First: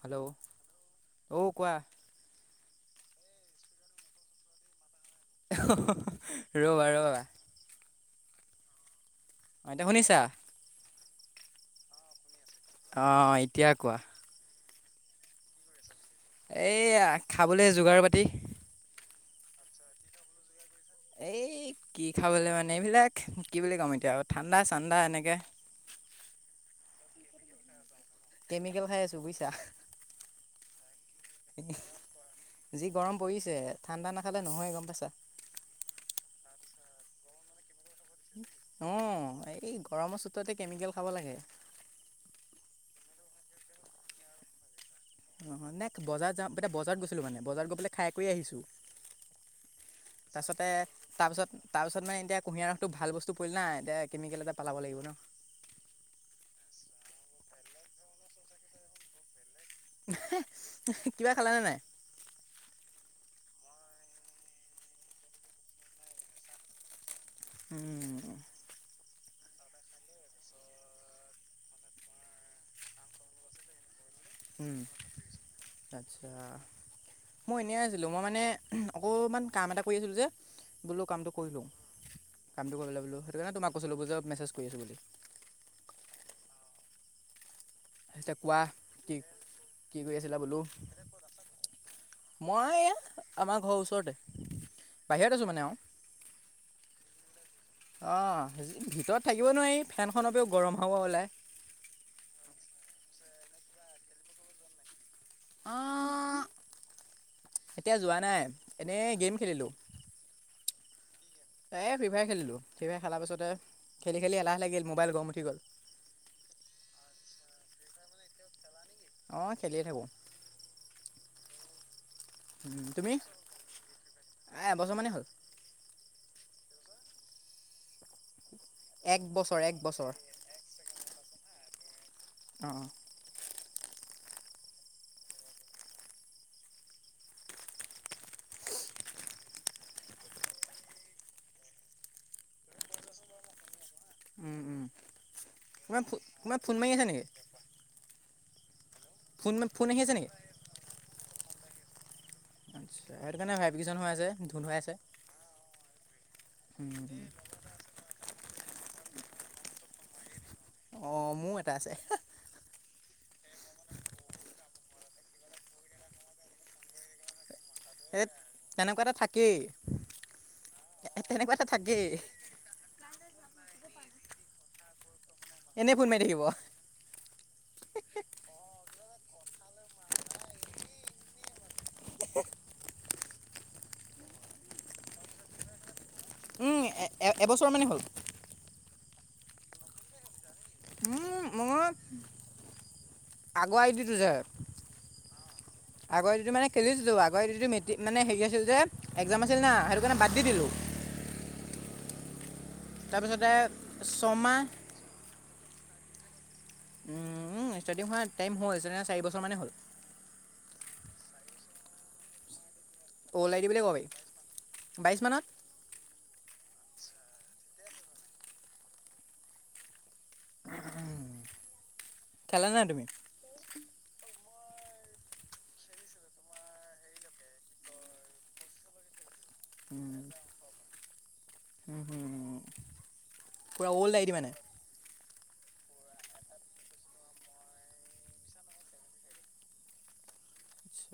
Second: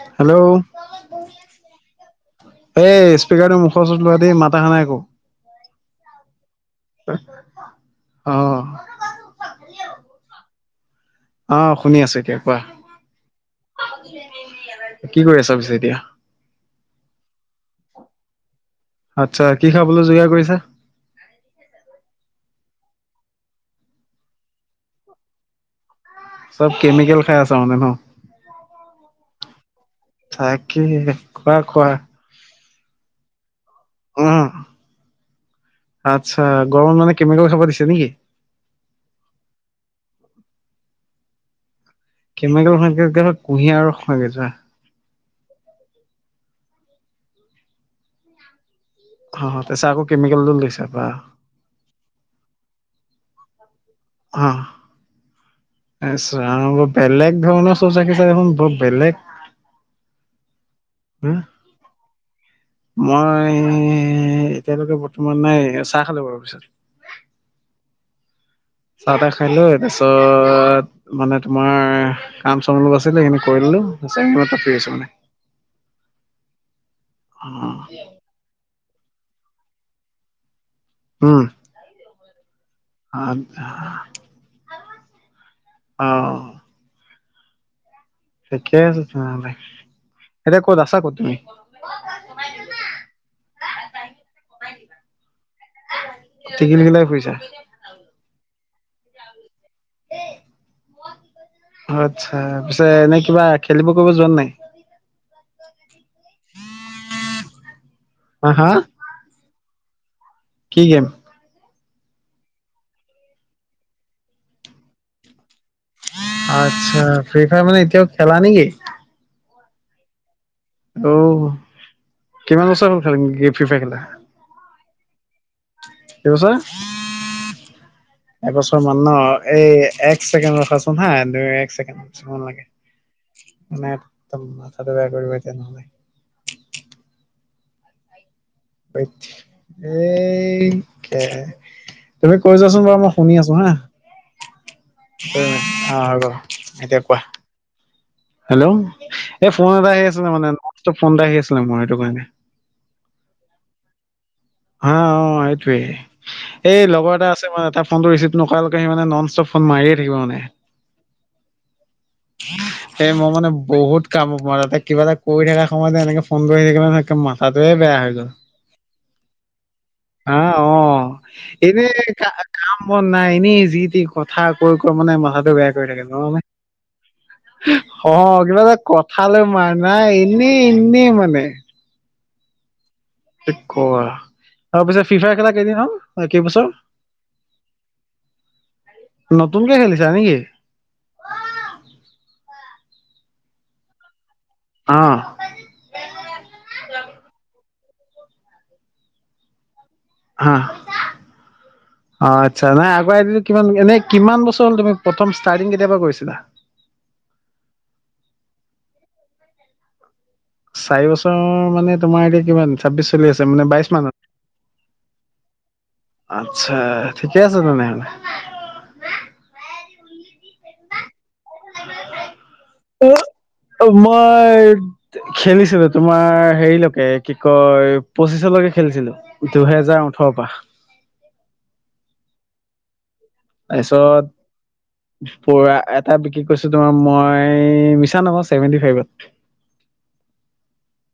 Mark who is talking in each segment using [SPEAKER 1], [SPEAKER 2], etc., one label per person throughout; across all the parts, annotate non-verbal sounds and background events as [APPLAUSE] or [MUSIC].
[SPEAKER 1] Hello অ' কোৱা
[SPEAKER 2] এই স্পীকাৰটোৰ মুখৰ ওচৰত লোৱা দেই মাত অহা নাই একো।
[SPEAKER 1] ৰ'বা ৰ'বা।
[SPEAKER 2] অ
[SPEAKER 1] অ এতিয়া শুনিছা?
[SPEAKER 2] অ শুনি আছো এতিয়া। কোৱা,
[SPEAKER 1] অ এতিয়া কোৱা।
[SPEAKER 2] কি কৰি আছা পিছে এতিয়া?
[SPEAKER 1] এইয়া খাবলৈ যোগাৰ পাতি।
[SPEAKER 2] আচ্ছা কি খাবলৈ যোগাৰ কৰিছা?
[SPEAKER 1] এই কি খাবলৈ মানে এইবিলাক কি বুলি ক'ম এতিয়া ঠাণ্ডা চান্দা এনেকে।
[SPEAKER 2] চব কেমিকেল খাই আছ মানে ন?
[SPEAKER 1] কেমিকেল খাই আছো বুজিছা।
[SPEAKER 2] তাকেই খোৱা খোৱা।
[SPEAKER 1] যি গৰম পৰিছে ঠাণ্ডা নাখালে
[SPEAKER 2] উম,
[SPEAKER 1] নহয় গম পাইছা।
[SPEAKER 2] আচ্ছা গৰম মানে কেমিকেল খাব দিছে? নেকি?
[SPEAKER 1] অ এই গৰমৰ চোততে কেমিকেল খাব লাগে।
[SPEAKER 2] কেমিকেল খোৱাতকে কুঁহিয়াৰ ৰস খোৱাগে যোৱা।
[SPEAKER 1] অঁ এনে বজাৰ যাম এতিয়া বজাৰত গৈছিলো মানে বজাৰত গৈ পেলাই খাই কৰি আহিছোঁ।
[SPEAKER 2] অ', তাৰপিছত আকৌ
[SPEAKER 1] তাৰ
[SPEAKER 2] কেমিকেলটো
[SPEAKER 1] পিছতে
[SPEAKER 2] লৈছা বা
[SPEAKER 1] তাৰপিছত তাৰ পিছত মানে এতিয়া কুঁহিয়াৰ ৰসটো ভাল বস্তু পৰিল না এতিয়া কেমিকেল
[SPEAKER 2] অ
[SPEAKER 1] এটা পেলাব লাগিব ন
[SPEAKER 2] আচ্ছা অ বেলেগ ধৰণৰ চাগে চ দেখন ব বেলেগ।
[SPEAKER 1] কিবা খালানে নাই?
[SPEAKER 2] মই এতিয়ালৈকে বৰ্তমান নাই। চাহ খালো বাৰু পিছত।
[SPEAKER 1] উম
[SPEAKER 2] চাহ তাহ খালো। তাৰপিছত মানে তোমাৰ কাম চামল আছিল সেইখিনি কৰিলো।
[SPEAKER 1] উম আচ্ছা।
[SPEAKER 2] অ
[SPEAKER 1] মই এনে আছিলো মই মানে অকণমান কাম এটা কৰি আছিলোঁ যে ব'লো কামটো
[SPEAKER 2] উম
[SPEAKER 1] কৰিলোঁ। কামটো কৰিবলৈ বোলো সেইটো কাৰণে তোমাক কৈছিলো বুজ মেছেজ কৰি আছোঁ বুলি।
[SPEAKER 2] অ'
[SPEAKER 1] এতিয়া কোৱা
[SPEAKER 2] ঠিকে আছে
[SPEAKER 1] কি
[SPEAKER 2] তেনেহ'লে,
[SPEAKER 1] কি কৰি আছিলা বোলো
[SPEAKER 2] এতিয়া ক'ত আছা ক'ত তুমি
[SPEAKER 1] মই এ আমাৰ ঘৰৰ ওচৰতে বাহিৰত আছো মানে অ'
[SPEAKER 2] টিকিলিকিলাই ফুৰিছা
[SPEAKER 1] অ' ভিতৰত থাকিব নোৱাৰি ফেনখনপও গৰম হ'ব ওলায়।
[SPEAKER 2] তাৰ পিছে এনে কিবা খেলিব কৰিব যোৱা নে নাই।
[SPEAKER 1] আহ এতিয়া যোৱা নাই
[SPEAKER 2] হা হা
[SPEAKER 1] এনেই গেম খেলিলো।
[SPEAKER 2] কি গেম?
[SPEAKER 1] এই ফ্ৰিভায়াৰ খেলিলোঁ। ফ্ৰিভায়াৰ খেলাৰ পাছতে খেলি খেলি এলাহ লাগিল মোবাইল গৰম উঠি গ'ল।
[SPEAKER 2] আচ্ছা ফ্ৰীফায়াৰ মানে এতিয়াও খেলা নেকি?
[SPEAKER 1] অ' খেলিয়ে থাকোঁ।
[SPEAKER 2] অ' কিমান
[SPEAKER 1] উম,
[SPEAKER 2] বছৰ হ'ল
[SPEAKER 1] তুমি
[SPEAKER 2] খালি ফ্ৰী ফায়াৰ খেলা?
[SPEAKER 1] এবছৰমানেই হ'ল।
[SPEAKER 2] কছ [INAUDIBLE] এবছৰ মান ন
[SPEAKER 1] এক বছৰ
[SPEAKER 2] এই
[SPEAKER 1] বছৰ
[SPEAKER 2] এক ছেকেণ্ড ৰখাচোন হা দুই এক ছেকেণ্ড। ছ মন লাগে।
[SPEAKER 1] অঁ অঁ
[SPEAKER 2] মানে একদম মাথাটো বেয়া কৰিব এতিয়া নহ'লে। এই ক তুমি কৈ যোৱাচোন বাৰু মই শুনি আছো হা
[SPEAKER 1] উম উম। তোমাৰ
[SPEAKER 2] অ'
[SPEAKER 1] ফো
[SPEAKER 2] হ'ব
[SPEAKER 1] তোমাৰ ফোন মাৰি
[SPEAKER 2] এতিয়া
[SPEAKER 1] আছে
[SPEAKER 2] কোৱা।
[SPEAKER 1] নেকি?
[SPEAKER 2] হেল্লো, এই ফোন এটা আহি আছিলে মানে ফোন এটা আহি আছিলে মোৰ সেইটো কাৰণে
[SPEAKER 1] আচ্ছা সেইটো কাৰণে ভাইটগেচন হৈ আছে। ধুন হৈ আছে
[SPEAKER 2] হ অ' সেইটোৱে এই লগৰ এটা আছে ম এটা ফোনটো ৰিচিভ নকোৱ সি মানে নন ষ্টপ ফোন মাৰিয়ে থাকিব মানে।
[SPEAKER 1] অ' মোৰ এটা আছে।
[SPEAKER 2] স মই মানে বহুত কাম আ মাৰ তাতে কিবা এটা কৰি থকা সময়তে এনেকে ফোন কৰি থাকিলে নহয় একে মা থাটোহে বেয়া হৈ গ'ল।
[SPEAKER 1] কি?
[SPEAKER 2] অ' অ' এনে
[SPEAKER 1] থাকেই
[SPEAKER 2] ক কাম বন নাই এনেই যি টি কথা কৈ মানে মাথাটো বেয়া কৰি
[SPEAKER 1] এনেই
[SPEAKER 2] থাকে
[SPEAKER 1] ফোন
[SPEAKER 2] ন
[SPEAKER 1] মাৰি
[SPEAKER 2] মানে।
[SPEAKER 1] থাকিব
[SPEAKER 2] হ কিবা এটা কথালৈ মাৰ নাই এনেই এনেই মানে। ক তাৰ পিছত ফিফাই খেলা কেইদিন হল, কেইবছৰ?
[SPEAKER 1] এ এবছৰ মানেই হ'ল।
[SPEAKER 2] নতুনকে খেলিছা নেকি?
[SPEAKER 1] উম আই আই দি তো যে,
[SPEAKER 2] অ
[SPEAKER 1] আগ আ দি টোত খেলিছিলো আগ আই দি ম মানে হেৰি আছিল যে এক্জাম আছিল না সেইটো কাৰণে বাদ দি
[SPEAKER 2] অ
[SPEAKER 1] দিলো।
[SPEAKER 2] অ' আচ্ছা নাই আগ আই দি কিমান এনে কিমান
[SPEAKER 1] ছমাহ
[SPEAKER 2] বছৰ হল তুমি প্ৰথম ষ্টাৰ্টিং কেতিয়াবা কৰিছিলা?
[SPEAKER 1] উমম ষ্টাৰ্টিং হোৱাৰ টাইম হল চাৰি বছৰ মানেই হ'ল।
[SPEAKER 2] চাৰি বছৰ মানে তোমাৰ এতিয়া কিমান? ছাব্বিশ চলি আছে
[SPEAKER 1] অ'ল আই ডি
[SPEAKER 2] মানে
[SPEAKER 1] বুলি ক'ব
[SPEAKER 2] বাইশ
[SPEAKER 1] পাৰি
[SPEAKER 2] মানত।
[SPEAKER 1] বাইছ মানত
[SPEAKER 2] আত্ছা ঠিকে আছে তেনেহ'লে।
[SPEAKER 1] খেলা নাই
[SPEAKER 2] অ' মই খেলিছিলো। তোমাৰ হেৰিলৈকে কি কয় পঁচিছলৈকে খেলিছিলো। দুহেজাৰ ওঠৰৰ পৰা।
[SPEAKER 1] উম - হুম। পুৰা, অল্ড আই
[SPEAKER 2] তাৰপিছত
[SPEAKER 1] ডি মানে।
[SPEAKER 2] পুৰা এটা বিক্ৰী কৰিছোঁ, তোমাৰ মই মিছা নকওঁ, ছেভেনটি ফাইভত। [INAUDIBLE]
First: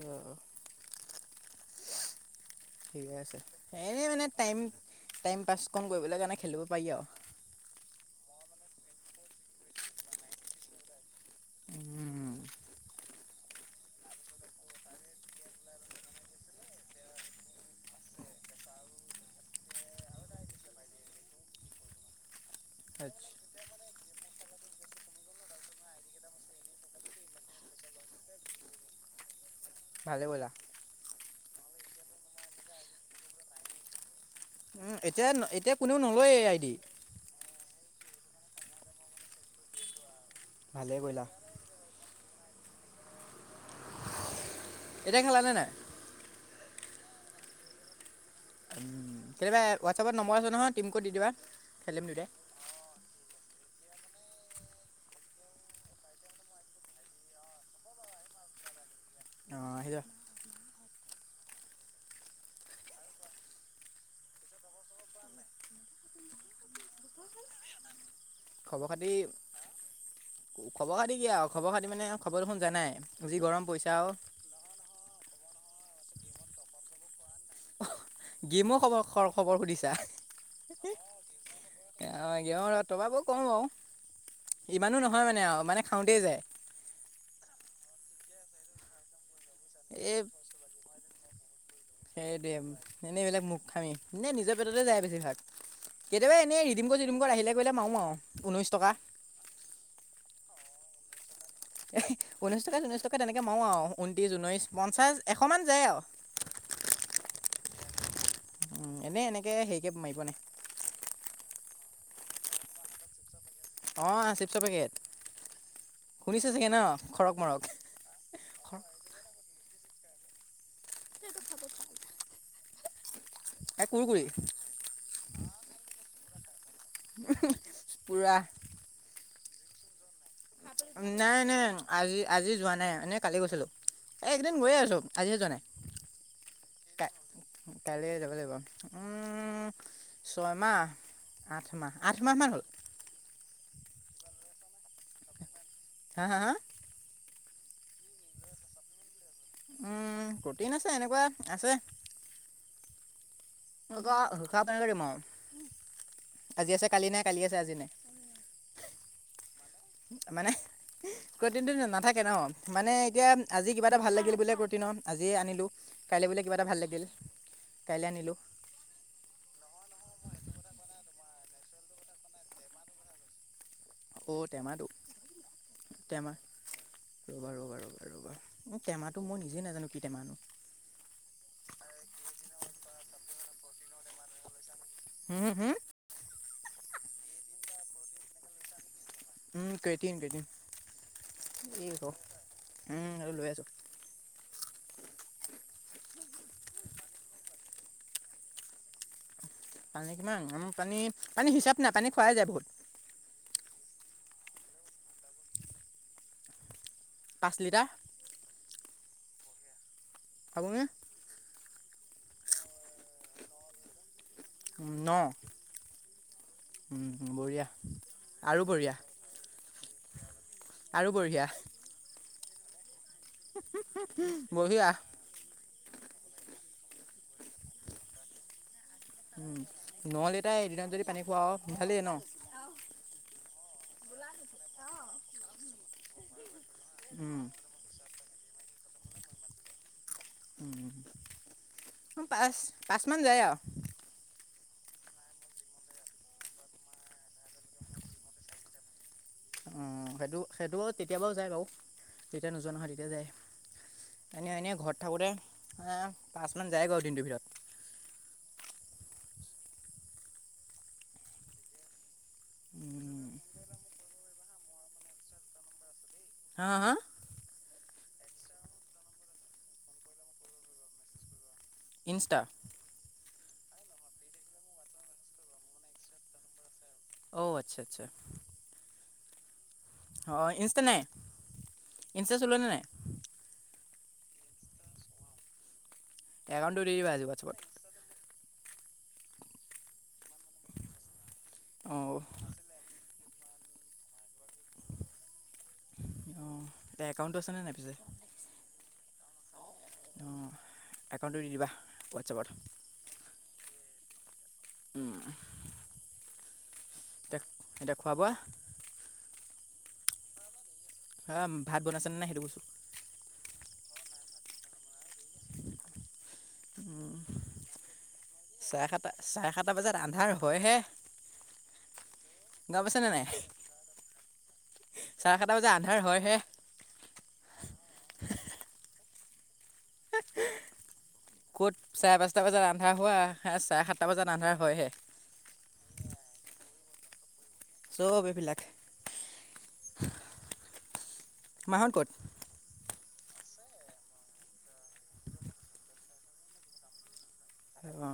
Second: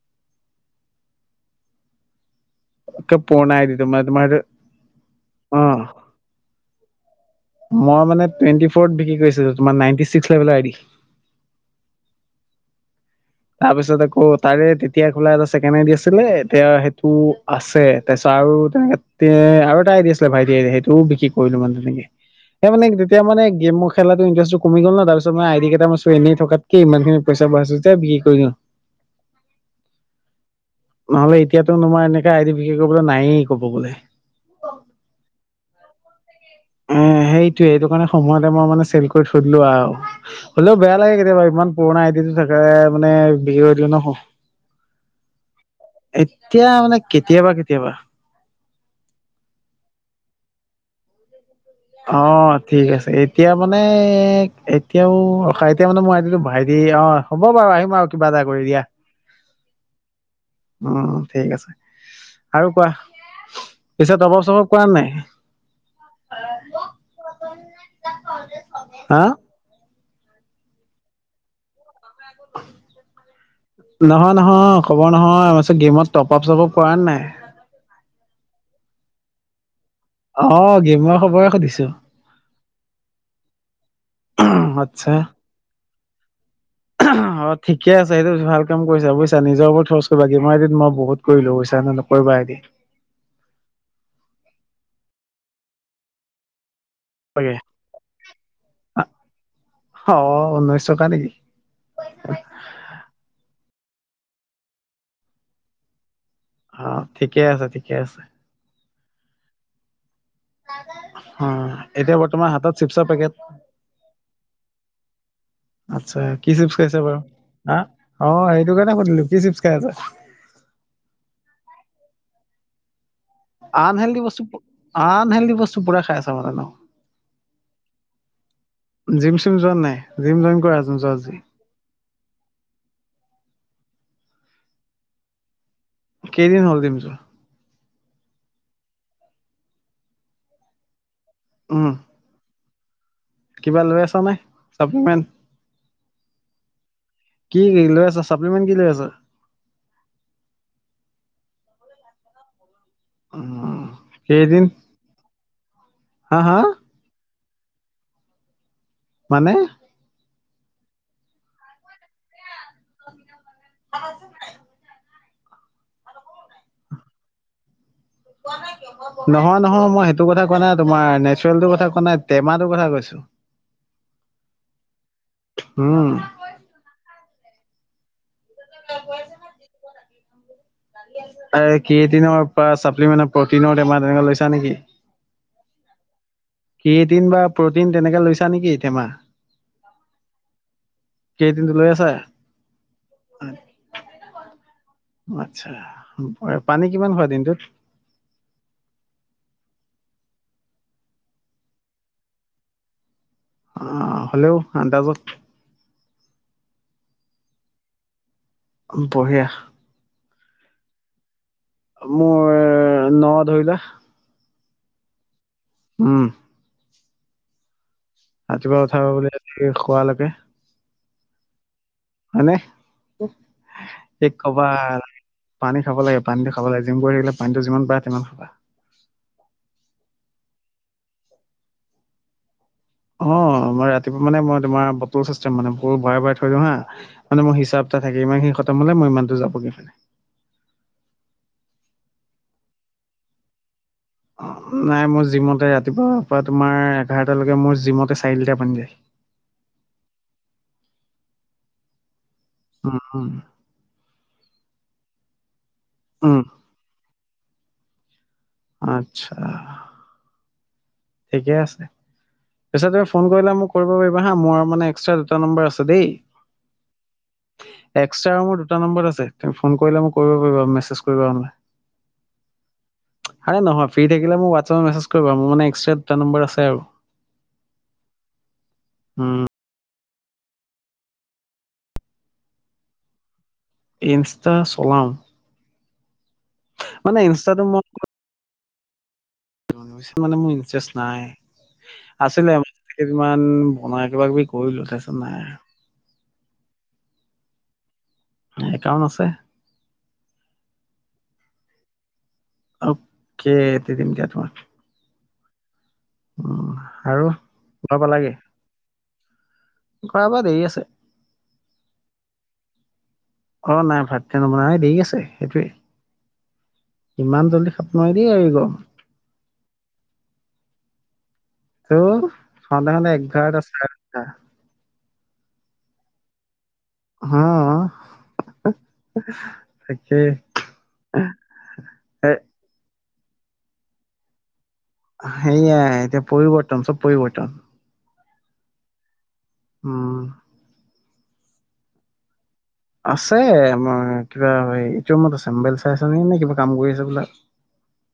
[SPEAKER 1] অ' - অ'। ঠিকে
[SPEAKER 2] একে
[SPEAKER 1] আছে।
[SPEAKER 2] পুৰণা আই ডিটো
[SPEAKER 1] এনে
[SPEAKER 2] তোমাৰ
[SPEAKER 1] মানে
[SPEAKER 2] সেইটো
[SPEAKER 1] টাইম- টাইম
[SPEAKER 2] অ
[SPEAKER 1] পাছ কণ কৰিবলৈ কাৰণে খেলিব পাৰি আৰু।
[SPEAKER 2] মই মানে টুৱেন্টি ফোৰত বিক্ৰী কৰিছিলোঁ, তোমাৰ নাইন টি চিক্স লেভেলৰ আই ডি। তাৰপিছত আকৌ, তাৰে তেতিয়া খোলা এটা চছেকেণ্ড আই ডি আছিলে। এতিয়া সেইটো আছে। তাৰপিছত আৰু তেনেকে তে- আৰু এটা আই ডি আছিলে, ভাইটিয়েৰে। সেইটোও বিক্ৰী কৰিলোঁ মানে তেনেকে সেই মানে- তেতিয়া মানে গেম খেলাটো ইণ্টাৰেষ্টটো কমি গ'ল ন'। তাৰপিছ মানে আই ডি কেইটা মষ্ট এনে থকাতকে ইমানখিনি প [UNINTELLIGIBLE] বি কৰিলোঁ।
[SPEAKER 1] ভালে কৰিলা।
[SPEAKER 2] নহ'লে, এতিয়াটো নো মই এনেকে আই ডি বিক্ৰী কৰিবলৈ নায়েই, ক'ব গ'লে।
[SPEAKER 1] উম, এতিয়া- এতিয়া কোনেও নলয়েই আই ডি।
[SPEAKER 2] টোৱে, সেইটো কাৰণে সময়তে মই মানে ছেল কৰি থৈ দিলো আও। হ'লেও
[SPEAKER 1] ভালে
[SPEAKER 2] বেয়া লাগে
[SPEAKER 1] কৰিলা
[SPEAKER 2] কেতিয়াবা, ইমান পুৰণা আই ডিটো থ ৰে মানে বিক্ৰী কৰি দিলোঁ ন'।
[SPEAKER 1] এতিয়া খেলানে নাই
[SPEAKER 2] এতিয়া মানে কেতিয়াবা - কেতিয়াবা।
[SPEAKER 1] কেতিয়াবা হোৱাটছএপত নম্বৰ আছে নহয়, টিমকোড দি দিবা। খেলিম দুটাই
[SPEAKER 2] অ', ঠিক আছে। এতিয়া মানে এতিয়াও, ৰখা এতিয়া মানে মই আহি দিলোঁ। ভাইটি, অ'- হ'ব বাৰু আহিম আৰু, কিবা এটা কৰি। ৰি অ'।
[SPEAKER 1] অ' আহি যা।
[SPEAKER 2] অ' - অ', ঠিক আছে। আৰু কোৱা? পিছে টপ্-আপ্ - চপ্-আপ্ কৰান নাই?
[SPEAKER 1] খবৰ -
[SPEAKER 2] হা?
[SPEAKER 1] খাতি- খবৰ - খাতি কি আও, খবৰ - খাতি মানে খবৰ দেখোন জানায়ে। যি গৰম পৰিছে আও।
[SPEAKER 2] নহয় নহয় খবৰ নহয় মই কৈছোঁ গেমত টপ্‌-আপ্‌ - চপ্‌-আপ্‌ কৰান নাই?
[SPEAKER 1] অ' গেমৰ খবৰ, খৰ- খবৰ সুধিছা?
[SPEAKER 2] অ', গেমৰ খবৰে সুধিছোঁ।
[SPEAKER 1] টপ্-আপো কৰোঁ বাৰু। ইমানো
[SPEAKER 2] আচ্ছা
[SPEAKER 1] নহয় মানে আও, মানে খাওঁতেই যায়।
[SPEAKER 2] অ', ঠিকে আছে। সেইটো ভাল কাম কৰিছা, বুজিছা? নিজৰ ওপৰত খৰচ কৰিবা। গেমৰ আই ডিত মই বহুত কৰিলোঁ বুইছ্‌
[SPEAKER 1] সেয়ে দে। এনেই এইবিলাক মুৰ্খামি। এনেই নিজৰ পেটতে যায় বেছিভাগ। কেতিয়াবা এনেই ৰিডিম কোড - চিডিম কোড
[SPEAKER 2] তাকে
[SPEAKER 1] আহিলে কৰিলে মাৰোঁ আও, ঊনৈশ টকা।
[SPEAKER 2] অ ঊনৈশ টকা নেকি?
[SPEAKER 1] এহ, ঊনৈশ টকা- চনৈশ টকা তেনেকে মাৰোঁ আও। ঊনত্ৰিশ, ঊনৈশ, পঞ্চাশ, এশ মান যায় আও।
[SPEAKER 2] অ', ঠিকে আছে - ঠিকে আছে।
[SPEAKER 1] উম, এনে এনেকে হেৰিকে মাৰি পোৱা নাই।
[SPEAKER 2] অ', এতিয়া বৰ্তমান হাতত চিপছৰ পেকেট।
[SPEAKER 1] অ', চিপছৰ পেকেট।
[SPEAKER 2] আচ্ছা,
[SPEAKER 1] শুনিছে
[SPEAKER 2] কি
[SPEAKER 1] চাগে
[SPEAKER 2] চিপ্‌ছ
[SPEAKER 1] ন
[SPEAKER 2] খাইছা বাৰু?
[SPEAKER 1] খৰক মৰক
[SPEAKER 2] হা? অ' সেইটো কাৰণে সুধিলোঁ। কি চিপ্‌ছ খাই আছা?
[SPEAKER 1] এই
[SPEAKER 2] আনহেল্ডি
[SPEAKER 1] কুৰকুৰি
[SPEAKER 2] বস্তু- আনহেল্ডি বস্তু পুৰা খাই আছা মানে ন'?
[SPEAKER 1] হঁ-হঁ-হঁ, পুৰা।
[SPEAKER 2] জীম-চিম যোৱান নাই? জীম জইন কৰা আজি, যোৱা
[SPEAKER 1] নাই
[SPEAKER 2] যদি।
[SPEAKER 1] নাই আজি আজি যোৱা নাই, মানে কালি গৈছিলোঁ। এই কেইদিন গৈয়ে আছোঁ। আজিহে যোৱা নাই।
[SPEAKER 2] কেইদিন হ'ল জীম যোৱা?
[SPEAKER 1] কাইলৈ যাব লাগিব। উম, ছয়মাহ,
[SPEAKER 2] উম,
[SPEAKER 1] আঠমাহ, আঠমাহ মান হ'ল।
[SPEAKER 2] কিবা লৈ আছ' নে? ছাপলমেণ্ট?
[SPEAKER 1] হাঁ- হাঁ-হাঁ।
[SPEAKER 2] কি লৈ আছা, চাপ্লিমেণ্ট কি লৈ আছ?
[SPEAKER 1] উম, কঠিন আছে, এনেকুৱা আছে
[SPEAKER 2] উম,
[SPEAKER 1] এতিয়া
[SPEAKER 2] কেইদিন
[SPEAKER 1] হিচাপ কেনেকে দিম আও।
[SPEAKER 2] হা হা
[SPEAKER 1] আজি আছে কালি নাই, কালি আছে আজি আজি নাই।
[SPEAKER 2] মানে?
[SPEAKER 1] মানেহ্‌, গটিনটো না নাথাকে ন'। মানে এতিয়া আজি কিবা এটা ভাল লাগিল বোলে গটিনৰ আজি আনিলোঁ। কাইলৈ বোলে কিবা এটা ভাল লাগিল। কাইলৈ আনিলোঁ
[SPEAKER 2] কোৱাখা নহয় ক'। নহয়, নহয় মই সেইটো কথা কোৱা নাই। তোমাৰ এনেই চনটোৰ কথা কোৱা নাই। তেমাটোৰ কথা কৈছো।
[SPEAKER 1] অঁ টেমাটো,
[SPEAKER 2] উম।
[SPEAKER 1] টেমা ৰ'বা ৰ'বা ৰ'বা ৰ''বা। টেমাটো, মই নিজে নাজানো কি টেমা।
[SPEAKER 2] এই কেটিনৰ পৰা চাপ্লিমেনৰ প্ৰ'টিনৰ টেমাৰ তেনেকে লৈছা নেকি?
[SPEAKER 1] হম হম
[SPEAKER 2] ক্ৰেটিন বা প্ৰ'টিন তেনেকে লৈছা নেকি তেমাহ?
[SPEAKER 1] উম কেইটিম কেইটিম
[SPEAKER 2] ক্ৰিয়েটিনটো
[SPEAKER 1] [UNINTELLIGIBLE]
[SPEAKER 2] লৈ
[SPEAKER 1] এইক
[SPEAKER 2] আছা?
[SPEAKER 1] উম আৰু লৈ আছো। [UNINTELLIGIBLE]
[SPEAKER 2] আতছা, পানী কিমান হোৱা দিনটোত
[SPEAKER 1] পানী কিমান আম পানী পানী হিচাপ নাই পানী খোৱাই যায় বহুত
[SPEAKER 2] অ হলেও' আন্দাজত
[SPEAKER 1] পাঁচ লিটাৰ।
[SPEAKER 2] বঢ়িয়া
[SPEAKER 1] আবু [UNINTELLIGIBLE]
[SPEAKER 2] মোৰ ন ধৰিলা
[SPEAKER 1] ন
[SPEAKER 2] উম।
[SPEAKER 1] বঢ়িয়া আৰু
[SPEAKER 2] ৰাতিপুৱা
[SPEAKER 1] বঢ়িয়া
[SPEAKER 2] উঠা বুলি কোৱালৈকে। [UNINTELLIGIBLE]
[SPEAKER 1] আৰু বঢ়িয়া।
[SPEAKER 2] হয়নে। কি কবা?
[SPEAKER 1] বঢ়িয়া
[SPEAKER 2] পানী খাব লাগে, পানীটো খাব লাগে, জিম কৰি থাকিলে পানীটো যিমান পায় সিমান খাবা।
[SPEAKER 1] উম নহ'লে তাই এদিনত যদি পানী খোৱা সোনধালেইে ন [UNINTELLIGIBLE]
[SPEAKER 2] অ মই ৰাতিপুৱা মে মই তোমাৰ বটল চিষ্টেম মানে ব ভৰাই ভৰাই থৈ দিওঁ হা মানে মই হিচাপ এটা থাকে ইমান খিনি খতম হলে মই ইমানতো যাবগৈ।
[SPEAKER 1] পাঁচ পাঁচ মান যায় আৰু
[SPEAKER 2] নাই মোৰ জিমতে ৰাতিপুৱাৰ পৰা তোমাৰ এঘাৰটালৈকে মোৰ জিমতে চাৰিলিটা পানী যায়।
[SPEAKER 1] অ সেইটো সেইটো তেতিয়াবাও যায় বাৰু তেতিয়া নোযোৱা নহয়
[SPEAKER 2] উম
[SPEAKER 1] তেতিয়া যায়।
[SPEAKER 2] উম
[SPEAKER 1] এনেই এনেই ঘৰত থাকোঁতে
[SPEAKER 2] উম
[SPEAKER 1] পাঁচমান যায় বাৰু দিনটোৰ ভিতৰত
[SPEAKER 2] আত্ছা ঠিকেই আছে। পিছে তুমি ফোন কৰিলে মোক কৰিব পাৰিবা হা মোৰ মানে এক্সট্ৰা দুটা নম্বৰ আছে দেই।
[SPEAKER 1] হা হা
[SPEAKER 2] এক্সট্ৰা ৰুমৰ দুটা নম্বৰত আছে তুমি ফোন কৰিলে মোক কৰিব পাৰিবা মেছেজ কৰিবা মানে।
[SPEAKER 1] ইনষ্টা
[SPEAKER 2] আৰে নহয় ফ্ৰী থাকিলে মোক হোৱাটছএপত মেছেজ কৰিবা আৰু মোৰ মানে এক্সট্ৰা দুটা নম্বৰ আছে আৰু
[SPEAKER 1] অ আচ্ছা আচ্ছা।
[SPEAKER 2] উম।
[SPEAKER 1] অ ইনষ্টা নাই? ইনষ্টা চলোৱা নে নাই?
[SPEAKER 2] ইনষ্টা চলাম।
[SPEAKER 1] একাউণ্টটো দি দিবা
[SPEAKER 2] মানে
[SPEAKER 1] আজি হোৱাটছআপত
[SPEAKER 2] ইনষ্টাটো মই মানে মোৰ ইণ্টাৰেষ্ট নাই।
[SPEAKER 1] অঁ
[SPEAKER 2] আছিলে ইমান বনাই কিবা কিবি কৰিলো তাৰপিছত নাই।
[SPEAKER 1] অ, এতিয়া একাউণ্টটো আছে নে নাই পিছে?
[SPEAKER 2] একাউণ্ট আছে।
[SPEAKER 1] অ একাউণ্টটো দি দিবা হোৱাটছআপত।
[SPEAKER 2] অকে, তে দিম দিয়া তোমাক।
[SPEAKER 1] উম।
[SPEAKER 2] উ আৰু ঘৰ
[SPEAKER 1] খোৱা
[SPEAKER 2] পালাগে?
[SPEAKER 1] বোৱা
[SPEAKER 2] খোৱা-বোৱা দেৰি আছে।
[SPEAKER 1] হা ভাত বনাইছেনে নাই সেইটো কৈছোঁ।
[SPEAKER 2] অ, নাই ভাত এতিয়া নবনায়। এই দেৰি আছে, সেইটোৱে।
[SPEAKER 1] কৈছোঁ
[SPEAKER 2] ইমান জল্দি খাব নোৱাৰি। দেই এই গৰমত
[SPEAKER 1] চাৰে সাতটা, চাৰে সাতটা বজাত আন্ধাৰ হয় হে।
[SPEAKER 2] ত খাওঁতে-খাওঁতে
[SPEAKER 1] নাই
[SPEAKER 2] এঘাৰটা চাৰে [UNINTELLIGIBLE] টা।
[SPEAKER 1] চাৰে সাতটা বজাত আন্ধাৰ হয় হে।
[SPEAKER 2] হু, তাকে।
[SPEAKER 1] ক'ত চাৰে
[SPEAKER 2] এ
[SPEAKER 1] পাঁচটা বজাত আন্ধাৰ হোৱা আৰু চাৰে সাতটা বজাত আন্ধাৰ হয় হে।
[SPEAKER 2] সেইয়াই এতিয়া পৰিৱৰ্তন চব পৰিৱৰ্তন।
[SPEAKER 1] চব এইবিলাক।
[SPEAKER 2] উম।
[SPEAKER 1] মাহঁত ক'ত?
[SPEAKER 2] আছে। মা কিবা ইটো ৰুমত আছে। মোবাইল চাই আছ নেকি নে কিবা কাম কৰি আছে হবলা।
[SPEAKER 1] অ, অঁ।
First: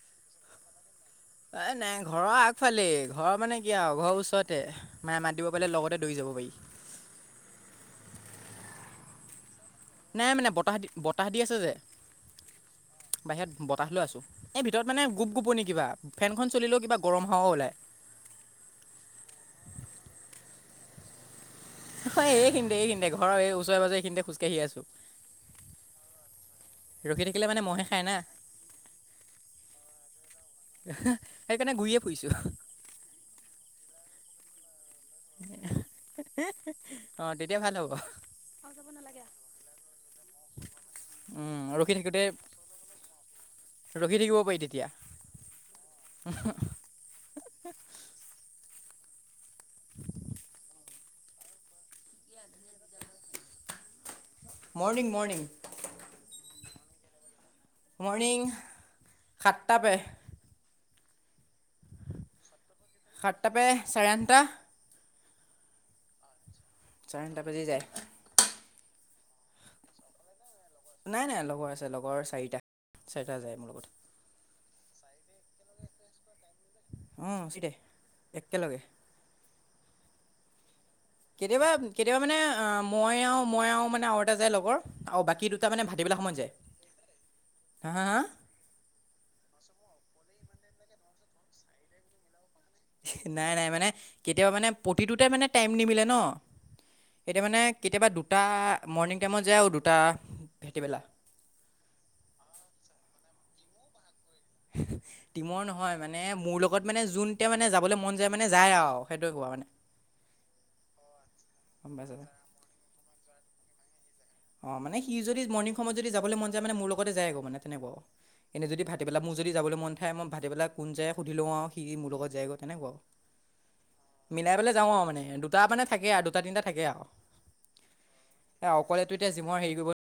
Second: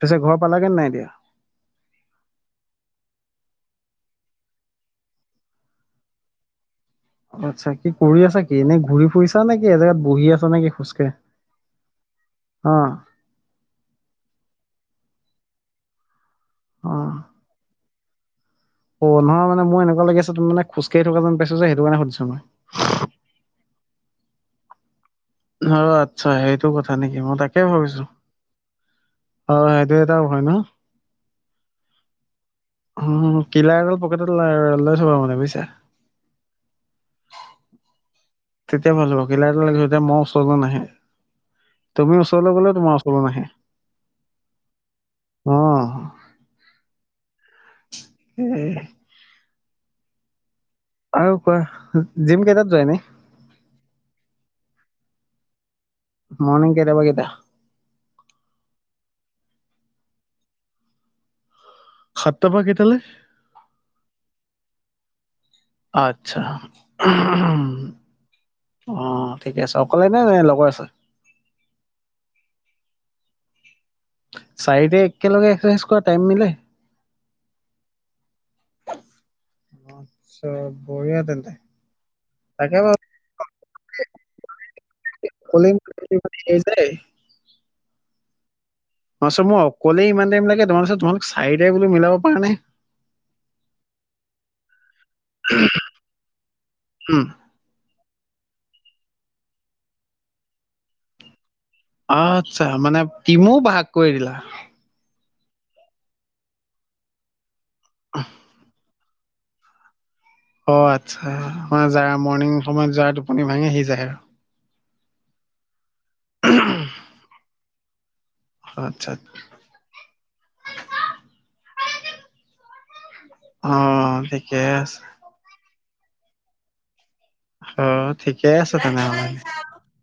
[SPEAKER 2] পিছে ঘৰ পালাগে নে নাই এতিয়া?
[SPEAKER 1] এ, নাই ঘৰৰ আগফালেই, ঘৰৰ মানে কি আৰু ঘৰৰ ওচৰতে, মায়ে মাত দিব পালে লগতে দৌৰি যাব পাৰি। [INAUDIBLE]
[SPEAKER 2] আত্ছা কি কৰি আছা কি? এনেই ঘূৰি ফুৰিছা নে?
[SPEAKER 1] নাই মানে বতাহ দি বতাহ দি আছে যে,
[SPEAKER 2] অ
[SPEAKER 1] বাহিৰত বতাহ লৈ আছো। এই ভিতৰত মানে গোপ-গোপনি কিবা। ফেনখন চলিলেও
[SPEAKER 2] অ
[SPEAKER 1] কিবা গৰম হাৱা ওলায়।
[SPEAKER 2] অ, নহয় মানে মোৰ এনেকুৱা লাগি আছে তুমি মানে খোজকাঢ়ি থকা যেন পাইছোঁ।
[SPEAKER 1] অ' এইখিনিতে, এইখিনিতে। ঘৰৰ এই ওচৰে-পাজৰে এইখিনিতে খোজকাঢ়ি আছো।
[SPEAKER 2] অ, আচ্ছা সেইটো কথা নেকি?
[SPEAKER 1] ৰখি
[SPEAKER 2] মই
[SPEAKER 1] থাকিলে
[SPEAKER 2] তাকে
[SPEAKER 1] মানে মহে
[SPEAKER 2] ভাবিছো।
[SPEAKER 1] খায় না
[SPEAKER 2] অ' সেইটো এটাও হয় ন?
[SPEAKER 1] সেইকাৰণে ঘূৰিয়ে ফুৰিছোঁ
[SPEAKER 2] অ কিলাই [UNINTELLIGIBLE] [UNINTELLIGIBLE] লৈ থবা মানে বুইছা?
[SPEAKER 1] অঁ তেতিয়া ভাল হ'ব
[SPEAKER 2] তেতিয়া ভাল হ'ব। কিলাৰ লৈ থলে তেতিয়া মহ ওচৰলে নাহে।
[SPEAKER 1] উম, ৰখি
[SPEAKER 2] তুমি
[SPEAKER 1] থাকোঁতে
[SPEAKER 2] ওচৰলে গলেও তোমাৰ ওচৰলে নাহে।
[SPEAKER 1] এ তেতিয়া
[SPEAKER 2] অ উম। আৰু কোৱা। জিম কেইটাত যোৱা এনেই?
[SPEAKER 1] Morning, morning.
[SPEAKER 2] মৰ্ণিং কেইটাৰ পৰা কেইটা?
[SPEAKER 1] মৰ্ণিং সাতটা পে
[SPEAKER 2] সাততাৰ পৰা কেইটা?
[SPEAKER 1] সাতটা পে চাৰে আঠটা।
[SPEAKER 2] আত্ছা।
[SPEAKER 1] চাৰে আঠটা বাজি যায়।
[SPEAKER 2] অ, ঠিকে আছে, অকলে নে লগৰ আছে?
[SPEAKER 1] নাই, নাই লগৰ আছে, লগৰ চাৰিটা। চাৰিটা যায় মোৰ লগত।
[SPEAKER 2] চাৰিটাই একেলগে এক্সাৰ্চাইজ কৰা টাইম মিলে?
[SPEAKER 1] অঁ চাৰিটাই একেলগে।
[SPEAKER 2] আত্ছা।
[SPEAKER 1] কেতিয়াবা, কেতিয়াবা মানে অ
[SPEAKER 2] বাৰু
[SPEAKER 1] মইও মইও মানে আৰু এটা যায় লগৰ আৰু বাকী দুটা মানে ভাটি বে
[SPEAKER 2] সেই যে
[SPEAKER 1] হা, হা।
[SPEAKER 2] তাৰছ মোৰ অকলেই ইমান টাইম লাগে তোমালোক তোমোক চাৰিটাই বো মিলাব পাৰা নাই।
[SPEAKER 1] নাই, নাই মানে কেতিয়াবা মানে প্ৰতিটোতে মানে টাইম নিমিলে ন?
[SPEAKER 2] উম
[SPEAKER 1] এতিয়া মানে কেতিয়াবা দুটা মৰ্ণিং টাইমত যায় আৰু দুটা ভেটিবেলা।
[SPEAKER 2] আচ্ছা। মানে টিমো ভাগ কৰি দিলা?
[SPEAKER 1] টিমৰ নহয় মানে মোৰ লগত মানে যোনতে মানে যাবলৈ মন যায় মানে যায় আৰু। সেইটো কোৱা হয়নে।
[SPEAKER 2] অ, আচ্ছা আমাৰ যাৰ
[SPEAKER 1] নে?
[SPEAKER 2] মৰ্ণিং সময়ত যোৱা টোপনি ভাঙি হি যায় আৰু।
[SPEAKER 1] অ, মানে সি যদি মৰ্ণিং সময়ত যদি যাবলৈ মন যায় মানে মোৰ লগতে যায় আকৌ মানে তেনেকুৱা। এনে যদি ভাটি
[SPEAKER 2] আচ্ছা
[SPEAKER 1] বেলা মোৰ যদি যাবলৈন যায়, মই ভাতে পেলাই কোন যায়াই সুধি লওঁ আৰু, সি মোৰ লগত যায়গৈ তেনেকুৱা আৰু।
[SPEAKER 2] অ
[SPEAKER 1] মিলাই
[SPEAKER 2] ঠিকে
[SPEAKER 1] পেলাই যাওঁ
[SPEAKER 2] আছে
[SPEAKER 1] আৰু মানে। দুটা মানে থাকে আৰু, দুটা তিনিটা থাকে আৰু।
[SPEAKER 2] অ' ঠিকে আছে।
[SPEAKER 1] অকল সেইটো এতিয়া
[SPEAKER 2] তেনেহ'লে।
[SPEAKER 1] জিমৰ।